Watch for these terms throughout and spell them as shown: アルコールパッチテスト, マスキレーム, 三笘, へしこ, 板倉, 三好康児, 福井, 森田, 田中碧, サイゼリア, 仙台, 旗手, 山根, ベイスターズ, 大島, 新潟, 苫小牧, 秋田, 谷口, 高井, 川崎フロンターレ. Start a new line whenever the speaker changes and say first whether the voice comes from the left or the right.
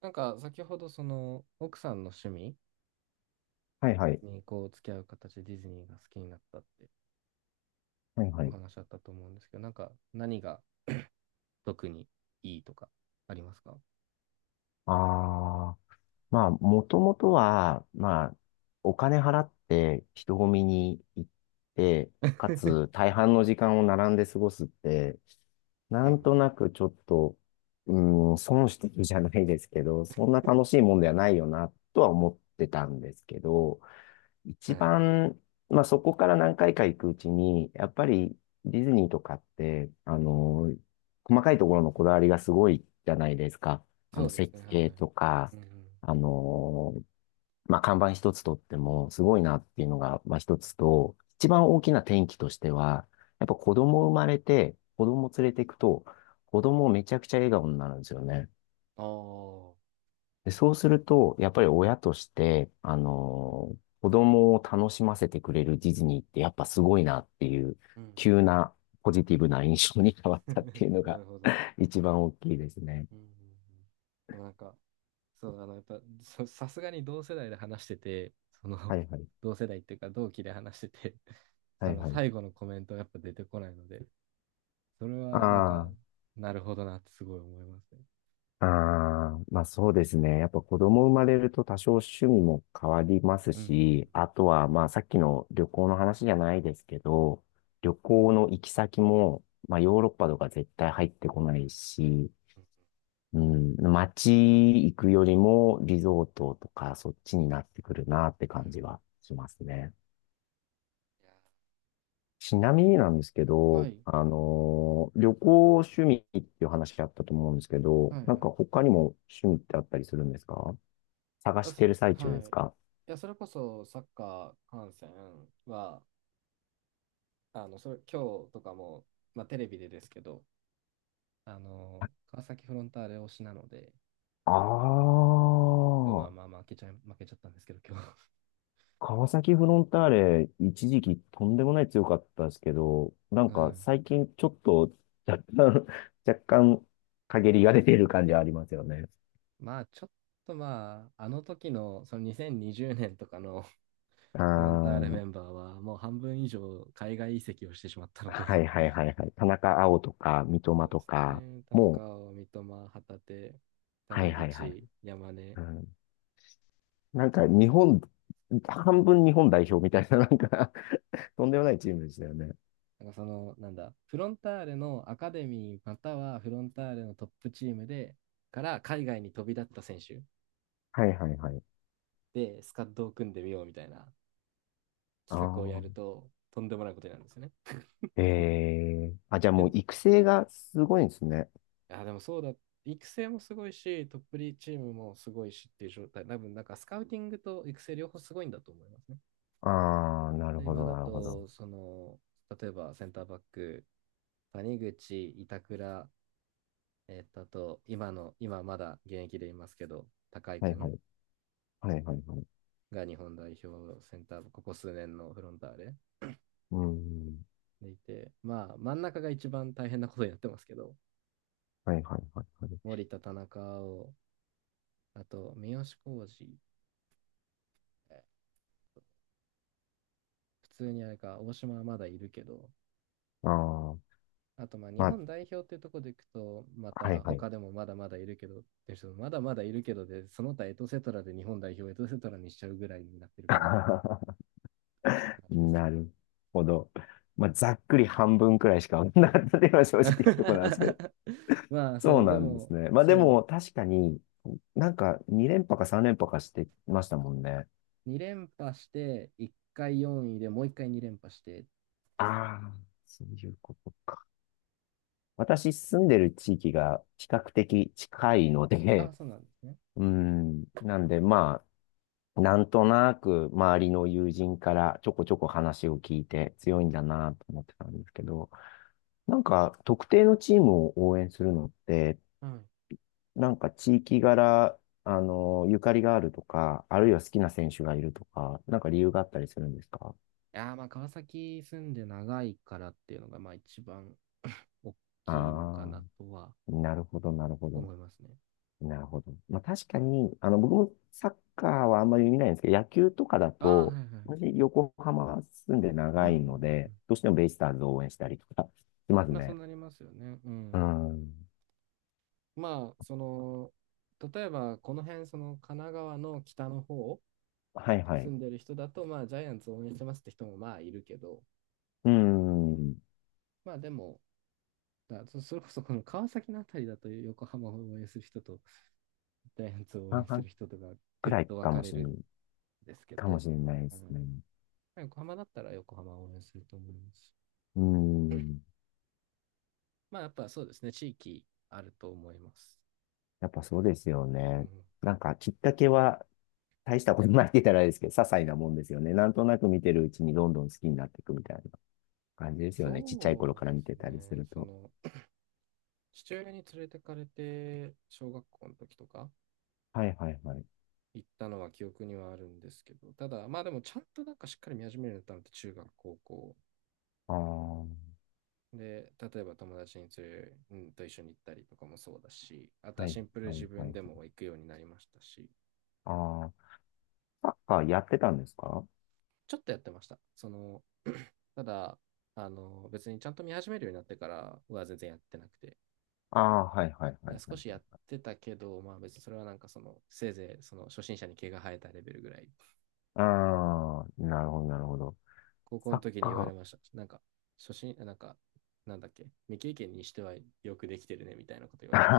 right: なんか先ほどその奥さんの趣味
left: はいはい。
right: にこう付き合う形でディズニーが好きになったって
left: はいは
right: お
left: い。
right: 話あったと思うんですけど、なんか何が特にいいとかありますか？
left: ああ、まあ、もともとは、まあ、お金払って人混みに行って、かつ 大半の時間を並んで過ごすって、な
right: うん
left: んとなくちょっと、うーん、損してるじゃないですけど、そんな楽しいもんではないよな、とは思ってたんですけど、
right: う
left: 一
right: ん。はい。
left: 番、まあ、そこから何回か行くうちに、やっぱりディズニーとかって、細かいところのこだわりがすごいじゃないですか。
right: そうですね。
left: 設
right: はい。
left: 計とか、
right: うんうん。
left: あの、まあ、看板一つとってもすごいなっていうのが、まあ、一つと、一番大きな転機としては、やっぱ子供生まれて、子供連れていくと、子供めちゃくちゃ笑顔になるんですよね。
right: ああ。
left: で、そうすると、やっぱり親として、子供を楽しませてくれるディズニーってやっぱすごいなっていう、
right: うん
left: 急なポジティブな印象に変わっ
right: うん。
left: たっていう の
right: な
left: が、
right: るほど。
left: 一番大きいですね。
right: うんうんうん。でもなんか、そう、あの、やっぱ、さすがに同世代で話してて、その、
left: はいはい。
right: 同世代っていうか同期で話してて、
left: は
right: そ
left: い
right: の
left: はい。
right: 最後のコメントはやっぱ出てこないので、それはなん
left: あ
right: か、なるほどなってすごい思いますね。
left: あ、ああ、まあそうですね。やっぱ子供生まれると多少趣味も変わります
right: うんうん
left: し、あとはまあさっきの旅行の話じゃないですけど、旅行の行き先も、まあヨーロッパとか絶対入ってこないし、
right: うんうん。
left: うん、街行くよりもリゾートとかそっちになってくるなって感じはしますね。
right: いや、
left: ちなみになんですけ
right: は
left: ど、
right: い、
left: 旅行趣味っていう話あったと思うんですけど、
right: はい
left: な
right: は
left: ん
right: い。
left: か他にも趣味ってあったりするんですか？探
right: あ、
left: し
right: そ
left: てる
right: れ、
left: 最中
right: は
left: です
right: い。い
left: か？
right: や、それこそサッカー観戦は、あの、それ、今日とかも、まあ、テレビでですけど、あの、川崎フロンターレ推しなので、
left: ああ、
right: 今日まあまあまあ負けちゃったんですけど、今日。
left: 川崎フロンターレ一時期とんでもない強かったですけど、な
right: う
left: んか
right: ん。
left: 最近ちょっと若干、若干陰りが出てる感じはありますよね。
right: まあ、ちょっとまあ、あの時の、その2020年とかの
left: あ
right: フロンターレ
left: ー、
right: メンバーは、もう半分以上海外移籍をしてしまったので。
left: はいはいはいはい。田中碧とか、三
right: そ
left: 笘
right: うで
left: と
right: す
left: か、
right: ね。田
left: も
right: 中
left: う、
right: 碧、三笘、旗手、
left: はい
right: 谷
left: はいはい。
right: 口、山根。
left: うん、なんか日本、半分日本代表みたいな、なんか、 とんでもないチームでしたよね。
right: なんかその、なんだ、フロンターレのアカデミーまたはフロンターレのトップチームで、から海外に飛び立った選手
left: はいはいはい。
right: で、スカッドを組んでみようみたいな
left: あ
right: 企画をやる
left: あ、
right: と、とんでもないことになるんですよね。
left: ええ、じゃあもう
right: で、
left: 育成がすごいんですね。
right: あ、でもそうだ、育成もすごいし、トップリーチームもすごいしっていう状態。多分、なんかスカウティングと育成両方すごいんだと思いますね。
left: ああ、なるほ
right: 今
left: ど
right: だ
left: なるほど。
right: と、その、例えばセンターバック、谷口、板倉、あと、今まだ現役でいますけど、高井
left: は
right: く
left: いは
right: ん
left: い。はいはいはい。
right: が日本代表センター、ここ数年のフロンターレ
left: うん。
right: でいて、まあ、真ん中が一番大変なことになってますけど、
left: はいはいはいはい。
right: 森田、田中を、あと、三好康児、普通にあれか、大島はまだいるけど、
left: ああ、
right: あとまあ日
left: まあ、
right: 本代表っていうところでいくと、ま
left: はい
right: た
left: はい。
right: 他でもまだまだいるけどって人もまだまだいるけどで、その他エトセトラで日本代表エトセトラにしちゃうぐらいになってるから、あれですけ
left: な
right: ど。
left: るほど。まあ、ざっくり半分くらいしか分かん、 なかったっていうのは正直なところなんですけど。
right: まあ
left: そ
right: そ
left: う
right: う、で
left: なんです
right: も
left: ね。まあで
right: そ
left: も確かになんか2連覇か3連覇かしてましたもんね。
right: う、2連覇して、1回4位でもう1回2連覇して
left: あ
right: ですね。
left: あ、そういうことか。私住んでる地域が比較的近いの
right: あ
left: で、
right: あ、そうなんですね。
left: うん、なんでまあ、なんとなく周りの友人からちょこちょこ話を聞いて強いんだなと思ってたんですけど、なんか特定のチームを応援するのって
right: はい。い
left: なんか地域柄、ゆかりがあるとか、あるいは好きな選手がいるとか、なんか理由があったりするんですか？
right: やー、まあ川崎住んで長いからっていうのがまあ一番 大
left: あ
right: きいのか
left: あ
right: なとは
left: ー、なるほど、なるほど。
right: 思いますね。
left: なるほど。まあ確かに、僕もサッカーはあんまり見ないんですけど、野球とかだ
right: ああ、は
left: と、
right: いはい。
left: 私、横浜住んで
right: うん
left: 長
right: うん
left: いの
right: う
left: で、
right: ん。
left: どうしてもベイスターズを応援したりとか、 します
right: まあそう
left: ね。
right: なりますよね。う
left: う
right: ん。
left: ん。
right: まあその、例えばこの辺その神奈川の北の方
left: はいは
right: 住
left: い。
right: んでる人だとまあジャイアンツ応援してますって人もまあいるけど、
left: うん。
right: まあでもそれこそこの川崎のあたりだと横浜を応援する人とジャイアンツを応
left: 半
right: 援す
left: 々
right: る人とがぐ
left: く
right: っ
left: らい
right: と分
left: か
right: か
left: も
right: れ
left: しれ
right: る
left: ない、
right: んですけ
left: かも
right: ど、
left: しれないで
right: う
left: す
right: ん、
left: ね。
right: 横浜だったら横浜を応援すると思います。
left: うん。
right: まあやっぱそうですね、地域あると思います。
left: やっぱそうですよ
right: う
left: ね。
right: ん、
left: なんかきっかけは大したことないって言ったらあれですけど、些細なもんですよね。なんとなく見てるうちにどんどん好きになっていくみたいな感じですよね。ちっちゃい頃
right: そ
left: か
right: う
left: ら
right: で
left: 見
right: す
left: て
right: ね。
left: たりする
right: そ
left: と。
right: の、父親に連れてかれて、小学校の時とか
left: はいはいはい。
right: 行ったのは記憶にはあるんですけど、ただ、まあでもちゃんとなんかしっかり見始めるようになったのって中学、高校。
left: ああ、は
right: で、例えば友達に連れ、うん、と一緒に行ったりとかもそうだし、あと
left: い
right: はシンプルに
left: は
right: 自
left: いは
right: 分
left: い。
right: でも行くようになりましたし、
left: ああ、サッカーやってたんですか？
right: ちょっとやってました。その、ただ、あの、別にちゃんと見始めるようになってからは全然やってなくて、だ
left: ああ、はいはい
right: か
left: は
right: ら
left: いは
right: 少
left: い。
right: しやってたけど、まあ別にそれはなんかその、せいぜいその初心者に毛が生えたレベルぐらい、
left: ああ、なるほどなるほど。
right: 高校
left: サ
right: の
left: ッ
right: 時に言われ
left: カ
right: ました。なんか、なんか、なんだっけ、未経験にしてはよくできてるねみたいなこと言われまし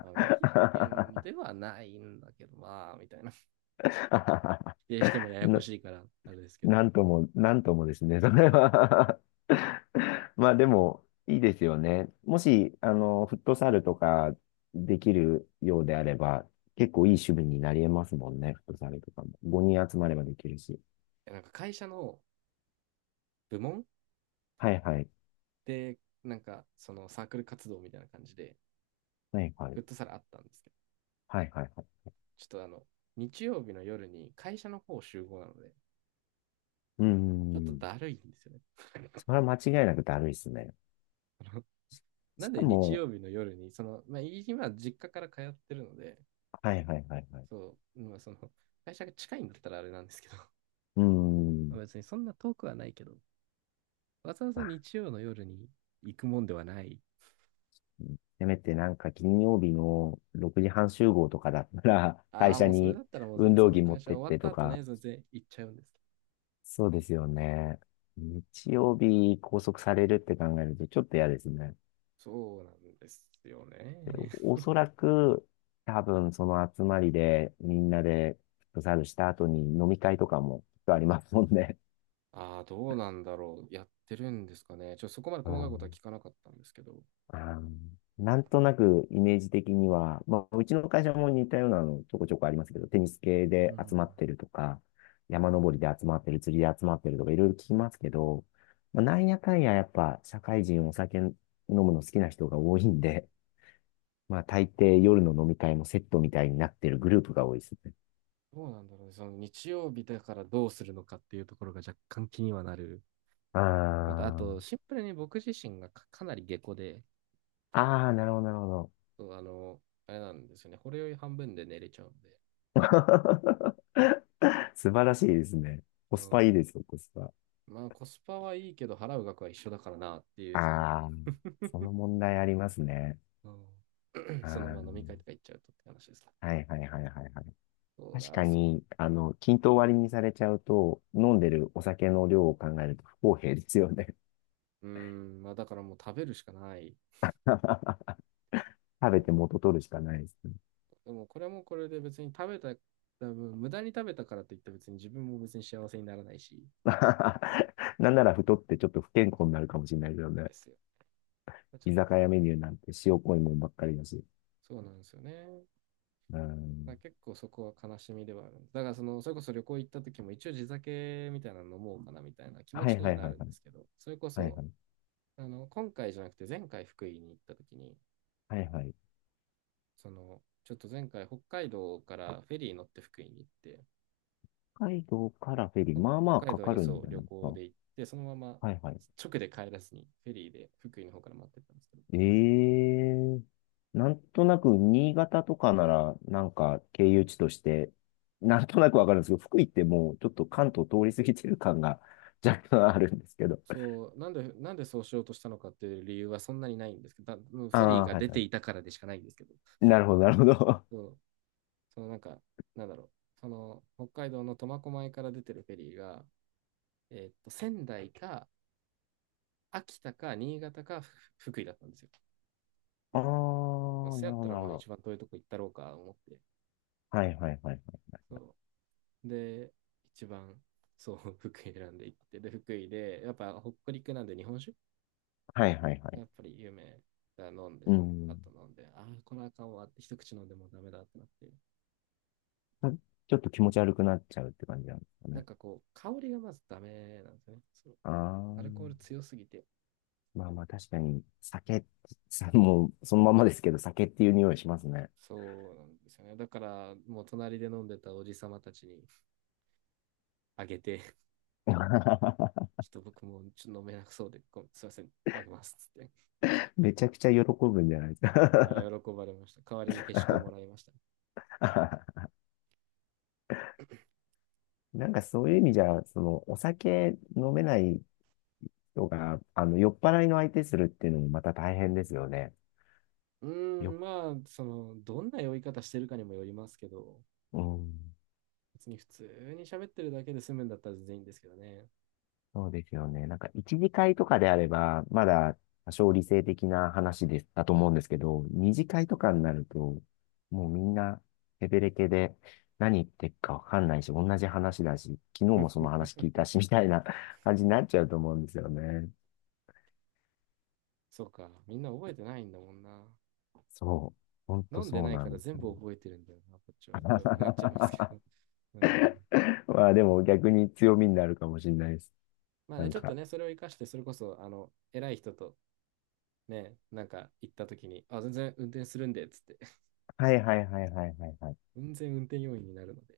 right: た。まあ、未経験で はないんだけど、まあ、みたいな。否定してもややこ
left: な
right: しいから、あれですけど。
left: なんとも、なんともですね、そ
right: そ
left: れ
right: う。
left: は。 まあでも、いいですよね。もし、フットサルとかできるようであれば、結構いい趣味になり得ますもんね、フットサルとかも。5人集まればできるし。
right: なんか会社の部門
left: はいはい。
right: で、なんか、そのサークル活動みたいな感じで、
left: はいは
right: フ
left: い。
right: ットサルあったんですけど、
left: はいはいはい。
right: ちょっとあの、日曜日の夜に会社の方集合なので、
left: うー
right: ちょっと
left: ん。
right: だるいんですよね。
left: それは間違いなくだるいっすね。
right: な
left: し
right: ん
left: か
right: で日
left: も、
right: 曜日の夜に、その、まあ、今、実家から通ってるので、
left: はいはいはいはい。
right: そう、まあ、その、会社が近いんだったらあれなんですけど、
left: うー
right: まあ
left: ん。
right: 別にそんな遠くはないけど、わざわざ
left: ま、
right: 日曜の夜に行くもんではない。
left: せめてなんか金曜日の6時半集合とかだったら、会
right: ああ、
left: 社
right: もうそれだ
left: に
right: ったらもう
left: 運
right: 全
left: 動
right: 然、もう
left: 着持
right: 会
left: っ
right: 社
left: てっ
right: 終わっ
left: て
right: た
left: と
right: 後
left: か、
right: ね、全然行っちゃうんですけど。
left: そうですよね。日曜日拘束されるって考えるとちょっと嫌ですね。
right: そうなんですよ
left: で、
right: ね。
left: お そらく、多分その集まりでみんなでフットサルした後に飲み会とかもきっとありますもんね。
right: ああ、どうなんだろう。やってるんですかね。ちょっとそこまで
left: う
right: 細かいことは
left: ん、
right: 聞かなかったんですけど。
left: あー、なんとなくイメージ的には、まあ、うちの会社も似たようなのちょこちょこありますけど、テニス系
right: う
left: で集
right: ん。
left: まってるとか、山登りで集まってる、釣りで集まってるとか、いろいろ聞きますけど、まあ、なんやかんややっぱ社会人お酒飲むの好きな人が多いんで、まあ大抵夜の飲み会もセットみたいになってるグループが多いですね。
right: どうなんだろうね。その、日曜日だからどうするのかっていうところが若干気にはなる。
left: あ
right: また、あ
left: ー、
right: と、シンプルに僕自身がかなり下戸で、
left: あー、なるほど、なるほど。
right: そう、あの、あれなんですよね。これより半分で寝れちゃうんで。
left: 素晴らしいですね。コ
right: う
left: スパいい
right: ん。
left: ですよ、コスパ。
right: まあ、コスパはいいけど、払う額は一緒だからなってい
left: あ
right: う、その、
left: あ、その問題ありますね。
right: うん。 その、まあ、飲み
left: ああ、
right: 会とか行っちゃうとって話ですね。
left: はいはいはいはいはい。
right: そう
left: 確か
right: だ、そう。
left: に、均等割りにされちゃうと、飲んでるお酒の量を考えると不公平ですよね。
right: うーん、まあ、だからもう食べるしかない。
left: 食べて元取るしかないですね。
right: でも、これもこれで別に食べた、多分無駄に食べたからといって別に自分も別に幸せにならないし、
left: なんなら太ってちょっと不健康に
right: そう
left: なるかもしれないですよね。
right: ですよ。ちょ
left: 居
right: っ
left: 酒
right: と、
left: 屋メニューなんて塩濃いもんばっかりだし。
right: そうなんですよね。
left: う
right: まあ、
left: ん。
right: 結構そこは悲しみではあるんです。だからその、それこそ旅行行った時も一応地酒みたいなの飲もうかなみたいな気持
left: は
right: ち
left: い
right: に
left: は
right: は
left: い
right: な
left: はい
right: るん
left: はい。
right: ですけど、それこ
left: はい
right: そ、
left: はい。
right: あの、今回じゃなくて前回福井に行った時に、
left: はいはい。
right: その、ちょっと前回北海道からフェリー乗って福井に行って、
left: 北海道からフェリー、まあまあ
right: 北海
left: か
right: 道
left: か
right: に
left: る
right: そ
left: んじ
right: う
left: ゃ
right: 旅
left: ないですか。
right: 行
left: は
right: で行って、そのまま
left: いはい。
right: 直で帰らずにフェリーで福井の方から待ってったんですけど、
left: ええ、なんとなく新潟とかなら、なんか経由地として、なんとなくわかるんですけど、福井ってもうちょっと関東通り過ぎてる感が若干あるんですけど。
right: そう、なんでそうしようとしたのかっていう理由はそんなにないんですけど、だもう
left: あ
right: フェリー
left: あ、
right: が
left: はい
right: 出
left: は
right: て
left: い。
right: いたからでしかないんですけど、
left: なるほど、なるほど。あ
right: そう、そのなんか、なんだろう、その北海道の苫小牧から出てるフェリーが、仙台か秋田か新潟か福井だったんですよ。
left: あ、なる
right: まあ、
left: ほ
right: そやっ
left: ど、
right: た
left: な
right: ら
left: る
right: ま
left: ほ
right: あ
left: ど。
right: 一番遠いとこ行ったろうか思って。
left: はいはいはい。
right: そうで、一番そう、福井選んで行って、で、福井で、やっぱ北陸なんで日本酒
left: はいはいは
right: や
left: い。
right: っぱり有名だ、飲ん
left: う
right: で、パッ
left: ん。
right: と飲んで、ああ、これあかんわって、一口飲んでもうダメだってなって、
left: まちょっと気持ち悪くなっちゃうって感じなんですか
right: なん
left: ね。
right: かこう、香りがまずダメなんですよね。そう、
left: ああ、
right: アルコール強すぎて、
left: まあまあ確かに、酒、さもうそのままですけど、酒っていう匂いしますね。
right: そうなんですよね。だから、もう隣で飲んでたおじさまたちにあげて、ちょっと僕もちょっと飲めなくそうで、ごすいません、あげますっつって。
left: めちゃくちゃ喜ぶんじゃないです
right: あ
left: か？
right: あ、喜ばれました。代わりにへしこもらいました。
left: なんかそういう意味じゃ、その、お酒飲めない人が、酔っ払いの相手するっていうのもまた大変ですよね。
right: うー
left: よ、
right: ん、まあ、どんな酔い方してるかにもよりますけど、
left: うん、
right: 別に普通に喋ってるだけで済むんだったら全然いいんですけどね。
left: そうですよね。なんか一次会とかであれば、まだ多少理性的な話です、だと思うんですけど、二次会とかになると、もうみんな、ヘベレケで、何言ってっかわかんないし、同じ話だし、昨日もその話聞いたし、み たいな感じになっちゃうと思うんですよね。
right: そうか、みんな覚えてないんだもんな。
left: そう。ほんと
right: 飲んで
left: そう
right: ない
left: な
right: から
left: んです
right: 全
left: よ
right: 部
left: ね。
right: 覚えてるんだよな、こっちはってなっちゃいますけど。うん。
left: まあでも逆に強みになるかもしれないです。
right: まあ
left: な
right: ね、
left: ん
right: ちょっと
left: か、
right: ね、それを生かして、それこそ、偉い人とね、なんか行った時に、あ、全然運転するんで、つって、
left: はいはいはいはいはいはい。
right: 全然運転要員になるので、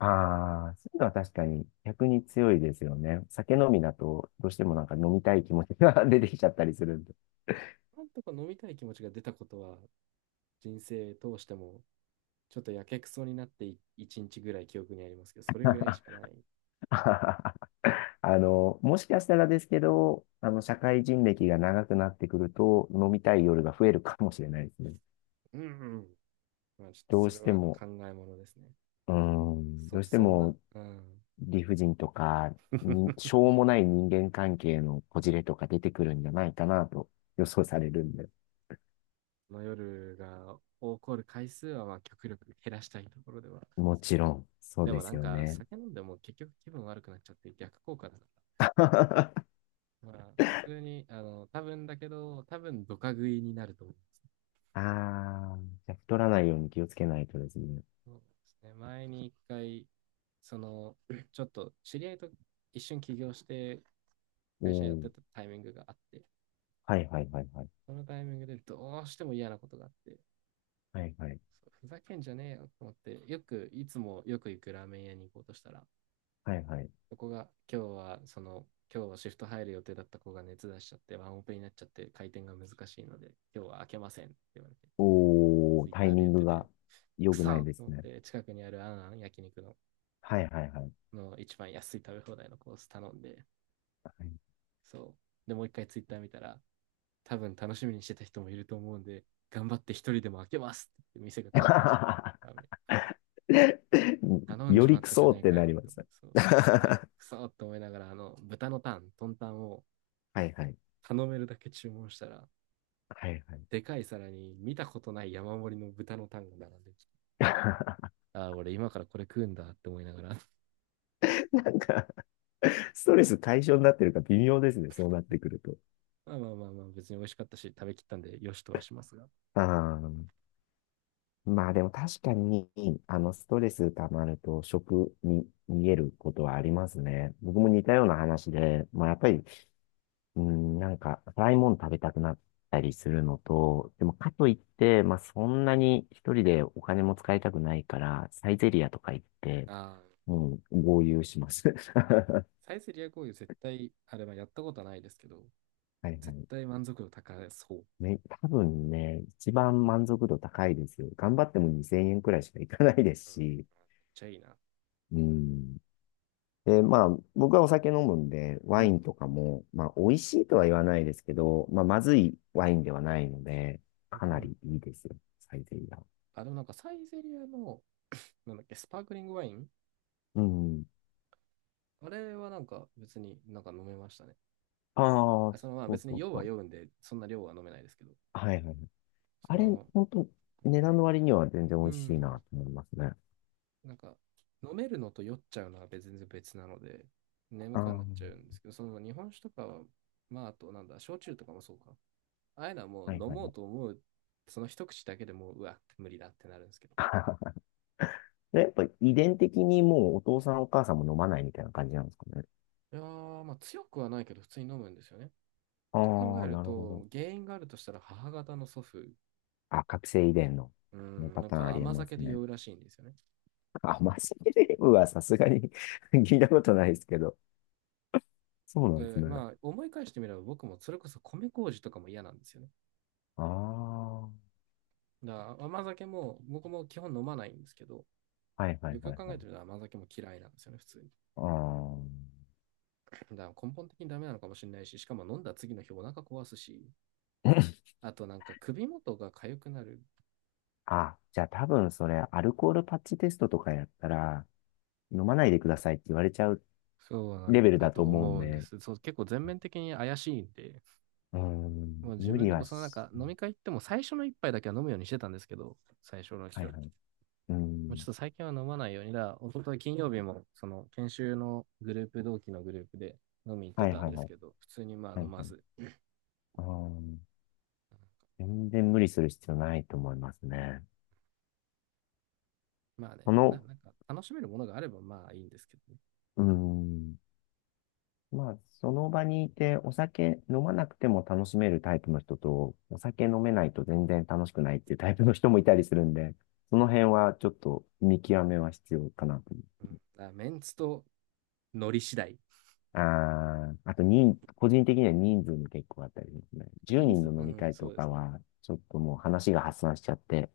left: ああ、そういうのは確かに逆に強いですよね。酒飲みだとどうしてもなんか飲みたい気持ちが、 出てきちゃったりするんで。
right: なんとか飲みたい気持ちが出たことは、人生通しても、ちょっとやけくそになって一日ぐらい記憶にありますけど、それぐらいしかな い。
left: もしかしたらですけど、社会人歴が長くなってくると飲みたい夜が増えるかもしれないですね。
right: うんうん。まあちょっと
left: どう
right: それ
left: して
right: は
left: も、
right: 考えものですね。
left: うーん、どうして
right: そんな、
left: も
right: うん。
left: 理不尽とか、に、し ょうもない人間関係のこじれとか出てくるんじゃないかなと予想されるんで。
right: この夜が起こる回数はまあ極力減らしたいところでは。
left: もちろん、そう
right: で
left: で
right: もな
left: す
right: ん
left: よ
right: か
left: ね。
right: 酒飲んでも結局気分悪くなっちゃって逆効果だな。まあ、普通に、多分だけど、多分ドカ食いになると思います。
left: ああ、じゃあ太らないように気をつけないとですね。
right: そうですね。前に一回、その、ちょっと知り合いと一瞬起業して、
left: お
right: 会社やってた
left: ー、
right: タイミングがあって、
left: はいはいはいはい。
right: そのタイミングでどうしても嫌なことがあって、
left: はいはい。
right: そうふざけんじゃねえよと思って、いつもよく行くラーメン屋に行こうとしたら、
left: はいはい。
right: そこが、今日はシフト入る予定だった子が熱出しちゃって、ワンオペになっちゃって、回転が難しいので、今日は開けませんって言われて、
left: おー、
right: ツイッ
left: タイ
right: ターで
left: ミ
right: 言
left: ン
right: っ
left: グ
right: てて、
left: が良
right: く
left: く
right: そ
left: ない
right: と
left: です
right: 思っ
left: ね。
right: て、近くにあるあんあん焼肉の
left: はいはいはい。
right: 一番安い食べ放題のコース頼んで、
left: はい、
right: そう。で、もう一回ツイッター見たら、多分楽しみにしてた人もいると思うんで、頑張って一人でも開けますって店が開店して、ダメ。頼ん
left: よ
right: じま
left: り
right: っ
left: ク
right: たじゃ
left: ソ
right: な
left: っ
right: い
left: て
right: か
left: な
right: よ
left: りま
right: と。
left: すね。
right: そ う。で、
left: は
right: くそって思いながら、豚のタン、トンタンを
left: いはい。
right: 頼めるだけ注文したら、
left: はいはい。
right: でかい皿に見たことない山盛りの豚のタンが並んできて、ああ、俺今からこれ食うんだって思いながら
left: なんか ストレス対象になってるか微妙ですね、そうなってくると。
right: まあまあまあまあ、別に美味しかったし、食べきったんで、よしとはしますが。
left: あー、まあでも確かに、あの、ストレス溜まると食に逃げることはありますね。僕も似たような話で、まあやっぱり、うん、なんか、辛いもの食べたくなったりするのと、でもかといって、まあそんなに一人でお金も使いたくないから、サイゼリアとか行って、
right: ああ、
left: うん、豪遊します。
right: サイゼリア合流絶対、あれはやったことはないですけど、
left: はいは
right: 絶
left: い。
right: 対満足度高そう。
left: 多分ね、一番満足度高いですよ。頑張っても2000円くらいしかいかないで
right: う
left: す
right: ん、めっ
left: し。
right: ちゃいいな。
left: うん。で、まあ、僕はお酒飲むんで、
right: う
left: ワイ
right: ん。
left: ンとかも、まあ、美味しいとは言わないですけど、まあ、まずいワインではないので、
right: う
left: か
right: ん
left: な
right: うん。
left: りいいですよ。サイゼリヤ。
right: あ、でもなんかサイゼリアの、なんだっけ、スパークリングワイン、
left: うん。
right: あれはなんか別になんか飲めましたね。
left: ああ、
right: あ、そのまあ
left: そう
right: 別
left: そ
right: に
left: う
right: 酔う
left: そ
right: は
left: う。
right: 酔うんで、そんな量は飲めないですけど、
left: はいはい。
right: そ
left: あれ、
right: の、
left: 本当、値段の割には全然美
right: う
left: 味しいな
right: ん、
left: と思いますね。
right: なんか飲めるのと酔っちゃうのは全然別なので、眠
left: ああ、
right: くはな
left: は
right: っちゃうんですけど、その日本酒とかは、まああとなんだ、焼酎とかもそうか。ああいうのはもう
left: いはい
right: 飲
left: はい。
right: もうと思う、その一口だけでもう、うわ、無理だってなるんですけど。
left: やっぱ遺伝的にもうお父さんお母さんも飲まないみたいな感じなんですかね。
right: いやー、まあ強くはないけど、普通に飲むんですよね。
left: あ
right: と考え
left: あ、
right: る
left: なるほど。
right: と、原因があるとしたら母方の祖父、
left: あ、覚醒遺伝の、
right: う
left: この
right: ん、
left: パ
right: なん
left: ターンあ
right: か
left: りえ
right: 甘
left: ま
right: 酒
left: す
right: で
left: ね。
right: 酔うらしいんですよね。
left: あ、マスキレームは さすがに 聞いたことないですけど。そうなんです
right: で、
left: ね。
right: まあ思い返してみれば僕もそれこそ米麹とかも嫌なんですよね。
left: ああ、はい
right: だから甘酒も僕も基本飲まないんですけど、
left: はいはい
right: よく
left: は
right: よく
left: い。
right: 考えてみたら甘酒も嫌いなんですよね、普通に。
left: あ
right: だから根本的にダメなのかもしれないし、しかも飲んだ次の日お腹壊すし、
left: あ、
right: あとなんか首元が痒くなる。
left: あ、じゃあ多分それ、アルコールパッチテストとかやったら、飲まないでくださいって言われちゃう
right: そうな
left: レ
right: ん
left: ベル
right: だ
left: だと
right: と
left: 思うん
right: 思うんで
left: で、
right: す。そう、結構全面的に怪しいんで、
left: うーん、
right: もう自
left: 無
right: 分
left: 理
right: でも
left: は
right: そのなん
left: し、
right: か飲み会行っても最初の一杯だけは飲むようにしてたんですけど、最初の
left: は
right: 日
left: い
right: は。
left: はい。うー
right: もうちょっ
left: ん、
right: と最近は飲まないようにだ、一昨日金曜日もその研修のグループ、同期のグループで飲み行って
left: はい
right: たん
left: はい
right: で
left: は
right: す
left: い。
right: けど、普通にまあ
left: は
right: 飲
left: い
right: ま
left: はい。
right: ず。
left: あー、全然無理する必要ないと思いますね。
right: まあ
left: そ
right: ね、
left: の
right: なんか楽しめるものがあればまあいいんですけどね。
left: うーん。まあ、その場にいて、お酒飲まなくても楽しめるタイプの人と、お酒飲めないと全然楽しくないっていうタイプの人もいたりするんで、その辺はちょっと見極めは必要かなと思
right: うん、
left: う。
right: だからメンツとノリ次第。
left: ああ、あと人、個人的には人数も結構あったりしますね。10
right: 人
left: 人
right: 数、
left: の
right: う
left: 飲み
right: ん、
left: 会
right: そ
left: と
right: うで
left: か
right: すね。
left: は、ちょっともう話が発散しちゃって、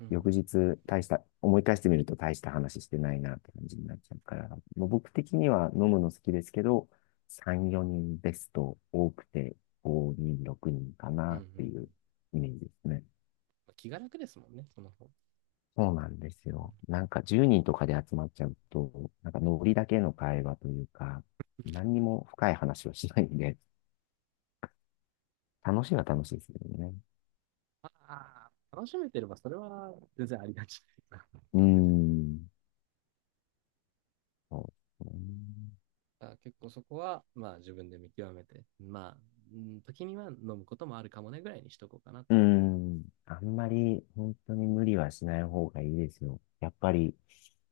right: う
left: 翌
right: ん、
left: 日大した、思い返してみると大した話してないなって感じになっちゃうから、もう僕的には飲むの好きですけど、3、4人ベスト、多くて5人、6人か
right: うん、
left: な
right: うん。う
left: って
right: ん。
left: いうイメージですね。
right: まあ気が楽ですもんね、その方。
left: そうなんです
right: う
left: よ。
right: ん。
left: なんか10人とかで集まっちゃうと、なんかノリだけの会話というか、何にも深い話をしないんで、楽しいは楽しいですけどね。
right: ああ、楽しめてればそれは全然ありがち。
left: うーん。そうですね。
right: あ、結構そこは、まあ自分で見極めて、まあ、うん、時には飲むこともあるかもねぐらいにしとこうかなと
left: うー
right: 思う。
left: ん、あんまり本当に無理はしない方がいいですよ。やっぱり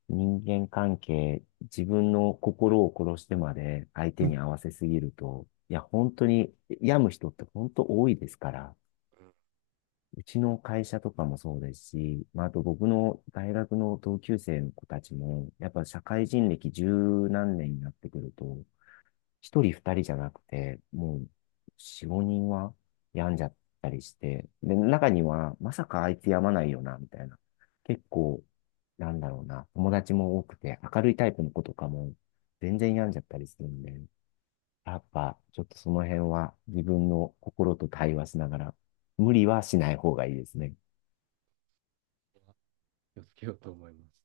left: 人間関係、自分の心を殺してまで相手に合 わせすぎると、いや、本当に病む人って本当多いですから、うちの会社とかもそうですし、まあ、あと僕の大学の同級生の子たちも、やっぱ社会人歴十何年になってくると、一人二人じゃなくて、もう、四五人は病んじゃったりして、で、中には、まさかあいつ病まないよな、みたいな。結構、なんだろうな、友達も多くて、明るいタイプの子とかも、全然病んじゃったりするんで、やっぱ、ちょっとその辺は、自分の心と対話しながら、無理はしない方がいいですね。
right: 気をつけようと思います。